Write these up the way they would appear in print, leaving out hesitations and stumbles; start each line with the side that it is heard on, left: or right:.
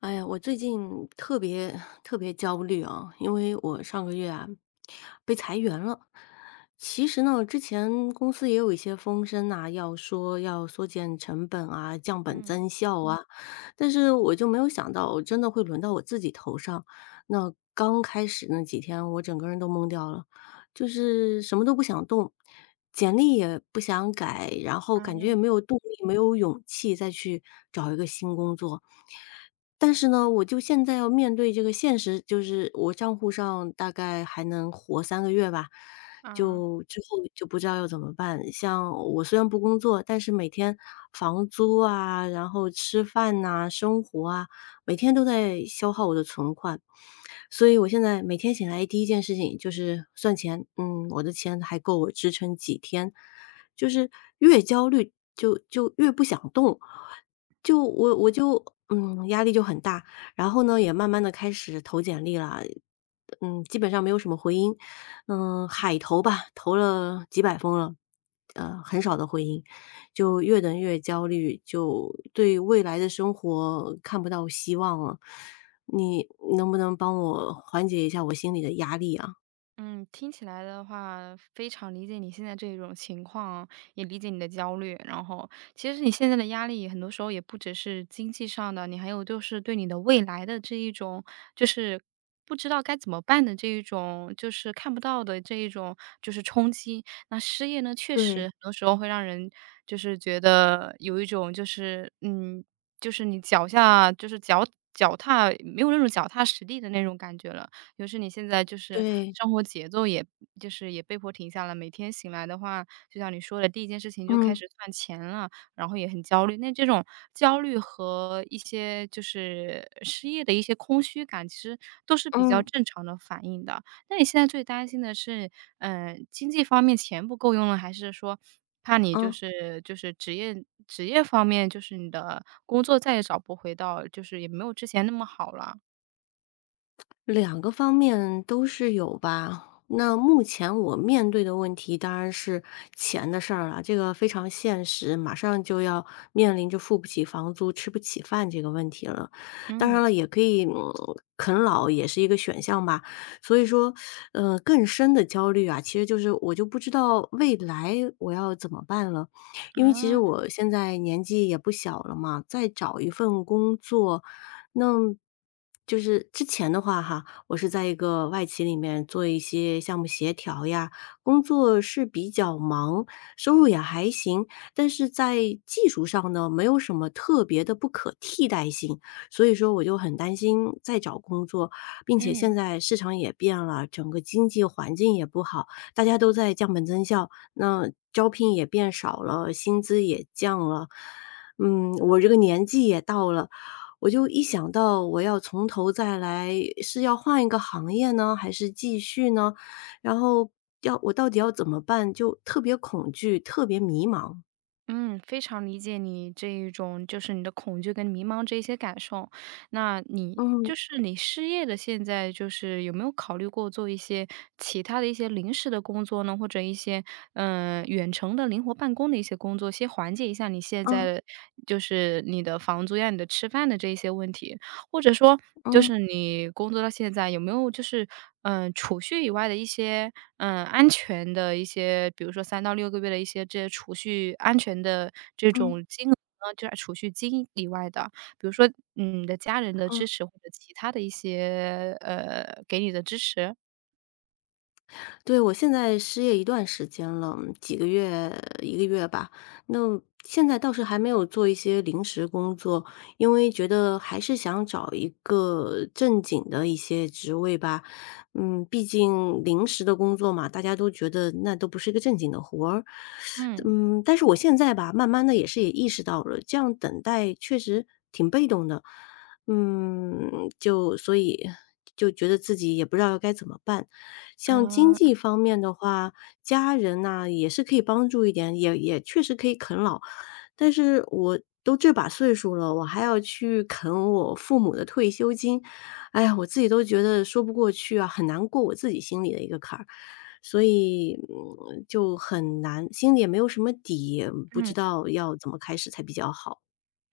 left: 哎呀，我最近特别特别焦虑啊，因为我上个月啊被裁员了。其实呢，之前公司也有一些风声呐、要说要缩减成本啊、降本
right: 嗯，
left: 增效啊，但是我就没有想到，真的会轮到我自己头上。那刚开始那几天，我整个人都懵掉了，就是什么都不想动，简历也不想改，然后感觉也
right: 啊
left: 没有动力、没有勇气再去找一个新工作。但是呢，我就现在要面对这个现实，就是我账户上大概还能活三个月吧，
right: 啊，
left: 就之后就不知道要怎么办。像我虽然不工作，但是每天房租啊，然后吃饭呐、生活啊，每天都在消耗我的存款。所以我现在每天醒来第一件事情就是算钱，我的钱还够我支撑几天，就是越焦虑就越不想动，就我就压力就很大，然后呢也慢慢的开始投简历了，基本上没有什么回音，海投吧，投了几百封了，很少的回音，就越等越焦虑，就对未来的生活看不到希望了。你能不能帮我缓解一下我心里的压力啊？
right: 嗯，听起来的话，非常理解你现在这种情况，也理解你的焦虑。然后，其实你现在的压力，很多时候也不只是经济上的，你还有就是对你的未来的这一种，就是不知道该怎么办的这一种，就是看不到的这一种，就是冲击。那失业呢，确
left: 对，
right: 实
left: 对。
right: 很多时候会让人就是觉得有一种就是你脚下就是脚踏没有那种脚踏实地的那种感觉了。就是你现在就是生活节奏也就是也被迫停下了，每天醒来的话，就像你说的，第一件事情就开
left: 嗯，
right: 始算钱了，然后也很焦虑。那这种焦虑和一些就是失业的一些空虚感，其实都是比较
left: 嗯，
right: 正常的反应的。那你现在最担心的是，经济方面钱不够用了，还是说怕你就
left: 嗯。
right: 是就是职业方面，就是你的工作再也找不回到，就是也没有之前那么好了？
left: 两个方面都是有吧。那目前我面对的问题当然是钱的事儿了，这个非常现实，马上就要面临着付不起房租、吃不起饭这个问题了。当
right: 嗯
left: 然了，也可以啃老也是一个选项吧。所以说，更深的焦虑啊，其实就是我就不知道未来我要怎么办了，因为其实
right: 啊，
left: 我现在年纪也不小了嘛，再找一份工作。那就是之前的话哈，我是在一个外企里面做一些项目协调呀，工作是比较忙，收入也还行，但是在技术上呢，没有什么特别的不可替代性，所以说我就很担心再找工作，并且
right: 嗯。
left: 现在市场也变了，整个经济环境也不好，大家都在降本增效，那招聘也变少了，薪资也降了。我这个年纪也到了，我就一想到我要从头再来，是要换一个行业呢，还是继续呢？然后要我到底要怎么办？就特别恐惧，特别迷茫。
right: 嗯，非常理解你这一种就是你的恐惧跟迷茫这一些感受。那你
left: 嗯
right: 就是你失业的现在就是有没有考虑过做一些其他的一些临时的工作呢？或者一些，远程的灵活办公的一些工作，先缓解一下你现在
left: 嗯
right: 的就是你的房租呀、你的吃饭的这一些问题？或者说就
left: 嗯
right: 是你工作到现在有没有就是，储蓄以外的一些，安全的一些，比如说3到6个月的一些这些储蓄安全的这种
left: 嗯
right: 金额呢，就是储蓄金以外的，比如说，嗯，你的家人的支
left: 嗯。
right: 持或者其他的一些，给你的支持？
left: 对，我现在失业一段时间了，几个月一个月吧。那现在倒是还没有做一些临时工作，因为觉得还是想找一个正经的一些职位吧。毕竟临时的工作嘛，大家都觉得那都不是一个正经的活儿。
right: 嗯，
left: 但是我现在吧，慢慢的也是也意识到了，这样等待确实挺被动的。就所以就觉得自己也不知道该怎么办。像经
right: 嗯
left: 济方面的话，家人呐，也是可以帮助一点，也确实可以啃老。但是我都这把岁数了，我还要去啃我父母的退休金，哎呀，我自己都觉得说不过去啊，很难过我自己心里的一个坎儿。所以，就很难，心里也没有什么底，不
right: 嗯。
left: 知道要怎么开始才比较好。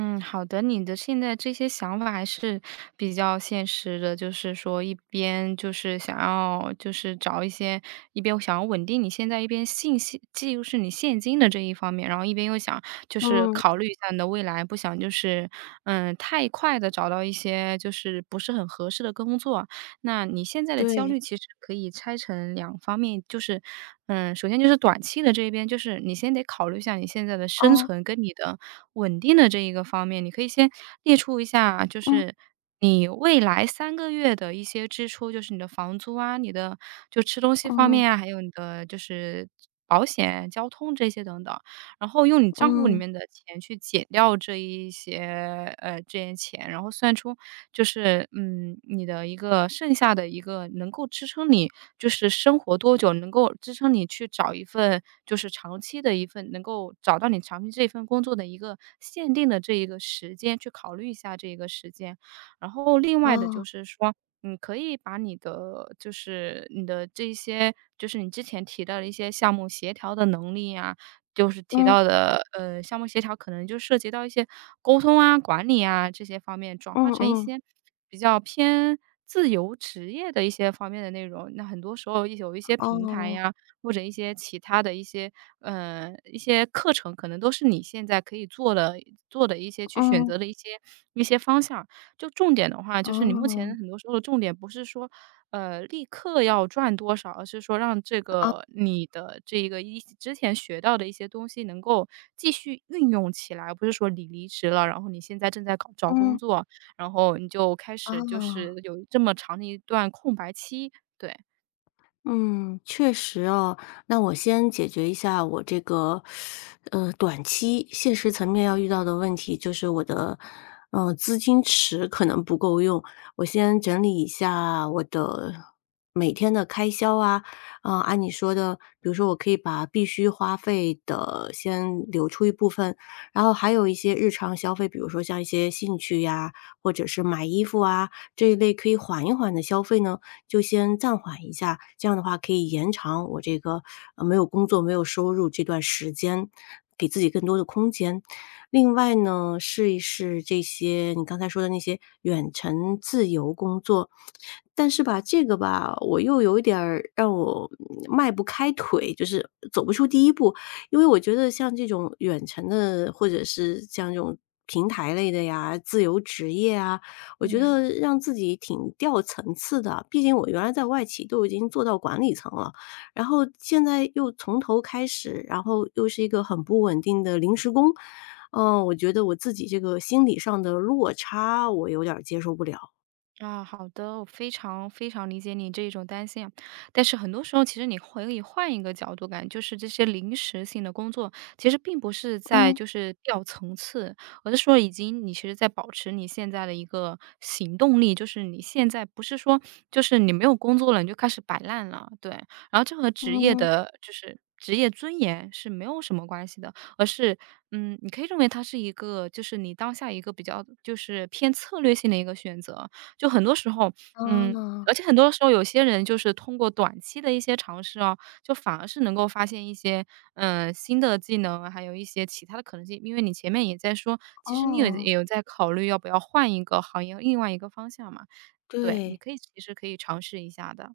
right: 嗯，好的，你的现在这些想法还是比较现实的，就是说一边就是想要就是找一些，一边想要稳定你现在一边信息既又是你现金的这一方面，然后一边又想就是
left: 嗯，
right: 考虑一下你的未来，不想就是太快的找到一些就是不是很合适的工作。那你现在的焦虑
left: 对，
right: 其实可以拆成两方面，就是嗯，首先就是短期的这一边，就是你先得考虑一下你现在的生
left: 哦，
right: 存跟你的稳定的这一个方面，你可以先列出一下，就
left: 嗯。
right: 是你未来3个月的一些支出，就是你的房租啊，你的就吃东西方
left: 嗯，
right: 面啊，还有你的就是保险、交通这些等等。然后用你账户里
left: 嗯，
right: 面的钱去减掉这一些这些钱，然后算出就是，嗯，你的一个剩下的一个能够支撑你就是生活多久，能够支撑你去找一份就是长期的一份能够找到你长期这一份工作的一个限定的这一个时间，去考虑一下这一个时间。然后另外的
left: 哦，
right: 就是说，你可以把你的就是你的这一些就是你之前提到的一些项目协调的能力呀，就是提
left: 嗯，
right: 到的，项目协调可能就涉及到一些沟通啊、管理啊这些方面，转化
left: 嗯
right: 成一
left: 嗯，
right: 些比较偏自由职业的一些方面的内容。那很多时候有一些平台
left: 啊
right: 呀，或者一些其他的一些，一些课程，可能都是你现在可以做的一些去选
left: 嗯，
right: 择的一些一些方向。就重点的话，就是你目
left: 哦，
right: 前很多时候的重点不是说，立刻要赚多少，而是说让这个你的这一个一之前学到的一些东西能够继续运用起来，而不是说你离职了，然后你现在正在搞找工
left: 嗯，
right: 作，然后你就开始就
left: 哦。
right: 是有这么长的一段空白期，对，
left: 嗯，确实哦。那我先解决一下我这个，短期现实层面要遇到的问题，就是我的，资金池可能不够用。我先整理一下我的每天的开销啊，啊，按你说的，比如说我可以把必须花费的先留出一部分，然后还有一些日常消费，比如说像一些兴趣呀，或者是买衣服啊，这一类可以缓一缓的消费呢，就先暂缓一下，这样的话可以延长我这个，没有工作、没有收入这段时间，给自己更多的空间。另外呢，试一试这些你刚才说的那些远程自由工作，但是吧，这个吧，我又有一点儿让我迈不开腿，就是走不出第一步。因为我觉得像这种远程的，或者是像这种平台类的呀，自由职业啊，我觉
right: 嗯。
left: 得让自己挺掉层次的，毕竟我原来在外企都已经做到管理层了，然后现在又从头开始，然后又是一个很不稳定的临时工，我觉得我自己这个心理上的落差，我有点儿接受不了。
right: 啊，好的，我非常非常理解你这一种担心啊。但是很多时候，其实你可以换一个角度感，就是这些临时性的工作，其实并不是在
left: 嗯
right: 就是掉层次，而是说已经你其实在保持你现在的一个行动力，就是你现在不是说就是你没有工作了，你就开始摆烂了，对。然后这和职业
left: 嗯，
right: 的就是职业尊严是没有什么关系的，而是嗯，你可以认为它是一个就是你当下一个比较就是偏策略性的一个选择，就很多时候，嗯，
left: 啊，
right: 而且很多时候有些人就是通过短期的一些尝试哦，就反而是能够发现一些，新的技能，还有一些其他的可能性。因为你前面也在说，其实你有
left: 哦，
right: 也有在考虑要不要换一个行业，另外一个方向嘛。对，你
left: 对。
right: 可以其实可以尝试一下的，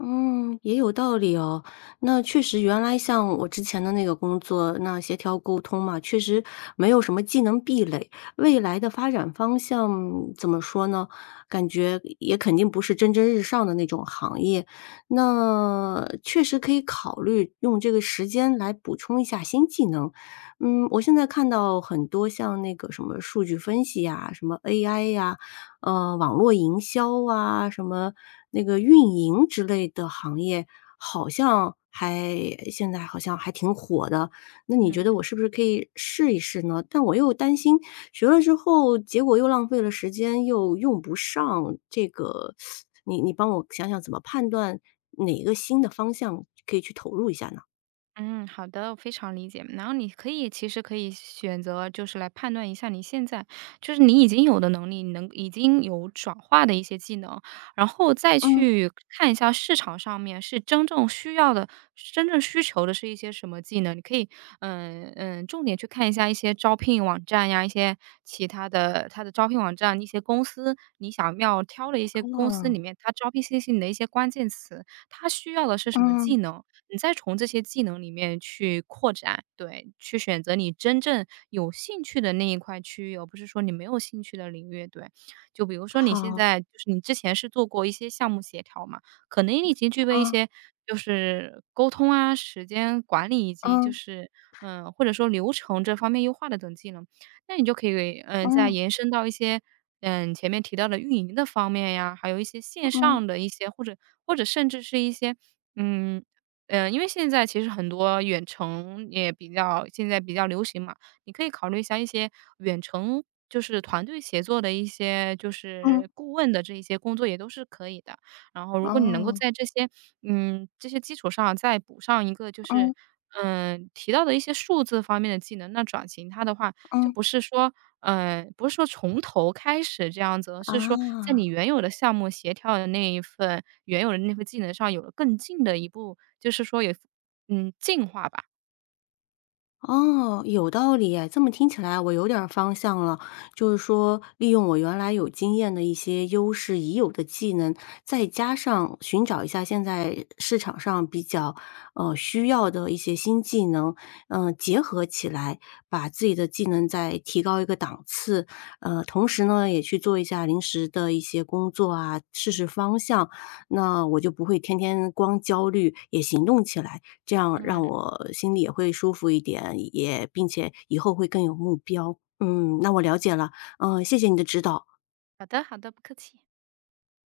left: 嗯，也有道理哦。那确实，原来像我之前的那个工作，那协调沟通嘛，确实没有什么技能壁垒。未来的发展方向怎么说呢？感觉也肯定不是蒸蒸日上的那种行业。那确实可以考虑用这个时间来补充一下新技能。我现在看到很多像那个什么数据分析呀、什么 AI 呀、网络营销啊，什么那个运营之类的行业，好像还现在好像还挺火的。那你觉
right: 嗯。
left: 得我是不是可以试一试呢？但我又担心学了之后，结果又浪费了时间，又用不上。这个，你帮我想想怎么判断哪个新的方向可以去投入一下呢？
right: 嗯，好的，我非常理解。然后你可以其实可以选择，就是来判断一下你现在就是你已经有的能力，你能已经有转化的一些技能，然后再
left: 嗯，
right: 去看一下市场上面是真正需要的、真正需求的是一些什么技能。你可以，嗯嗯，重点去看一下一些招聘网站呀，一些其他的它的招聘网站，一些公司你想要挑的一些公司
left: 哦，
right: 里面，它招聘信息里的一些关键词，它需要的是什么技
left: 嗯，
right: 能。你再从这些技能里面去扩展，对，去选择你真正有兴趣的那一块区域，而不是说你没有兴趣的领域，对。就比如说你现
left: 好，
right: 在就是你之前是做过一些项目协调嘛，可能你已经具备一
left: 啊，
right: 些就是沟通啊、时间管理以及就
left: 嗯，
right: 是或者说流程这方面优化的等技能，那你就可以再
left: 嗯，
right: 延伸到一些嗯前面提到的运营的方面呀，还有一些线
left: 嗯，
right: 上的一些或者甚至是一些嗯嗯，因为现在其实很多远程也比较现在比较流行嘛，你可以考虑一下一些远程就是团队协作的一些就
left: 嗯，
right: 是顾问的这一些工作也都是可以的。然后如果你能够
left: 哦，
right: 在这些，嗯，这些基础上再补上一个就是，
left: 嗯，
right: 嗯，提到的一些数字方面的技能，那转型它的话，就
left: 嗯，
right: 不是说嗯，不是说从头开始这样子，而是说在你
left: 啊。
right: 原有的项目协调的那一份原有的那份技能上有了更进的一步，就是说有，嗯，进化吧。
left: 哦，有道理哎这么听起来我有点儿方向了。就是说，利用我原来有经验的一些优势已有的技能，再加上寻找一下现在市场上比较需要的一些新技能，结合起来，把自己的技能再提高一个档次。同时呢，也去做一下临时的一些工作啊，试试方向，那我就不会天天光焦虑，也行动起来。这样让
right: 嗯，
left: 我心里也会舒服一点，也并且以后会更有目标。嗯，那我了解了，谢谢你的指导。
right: 好的好的，不客气。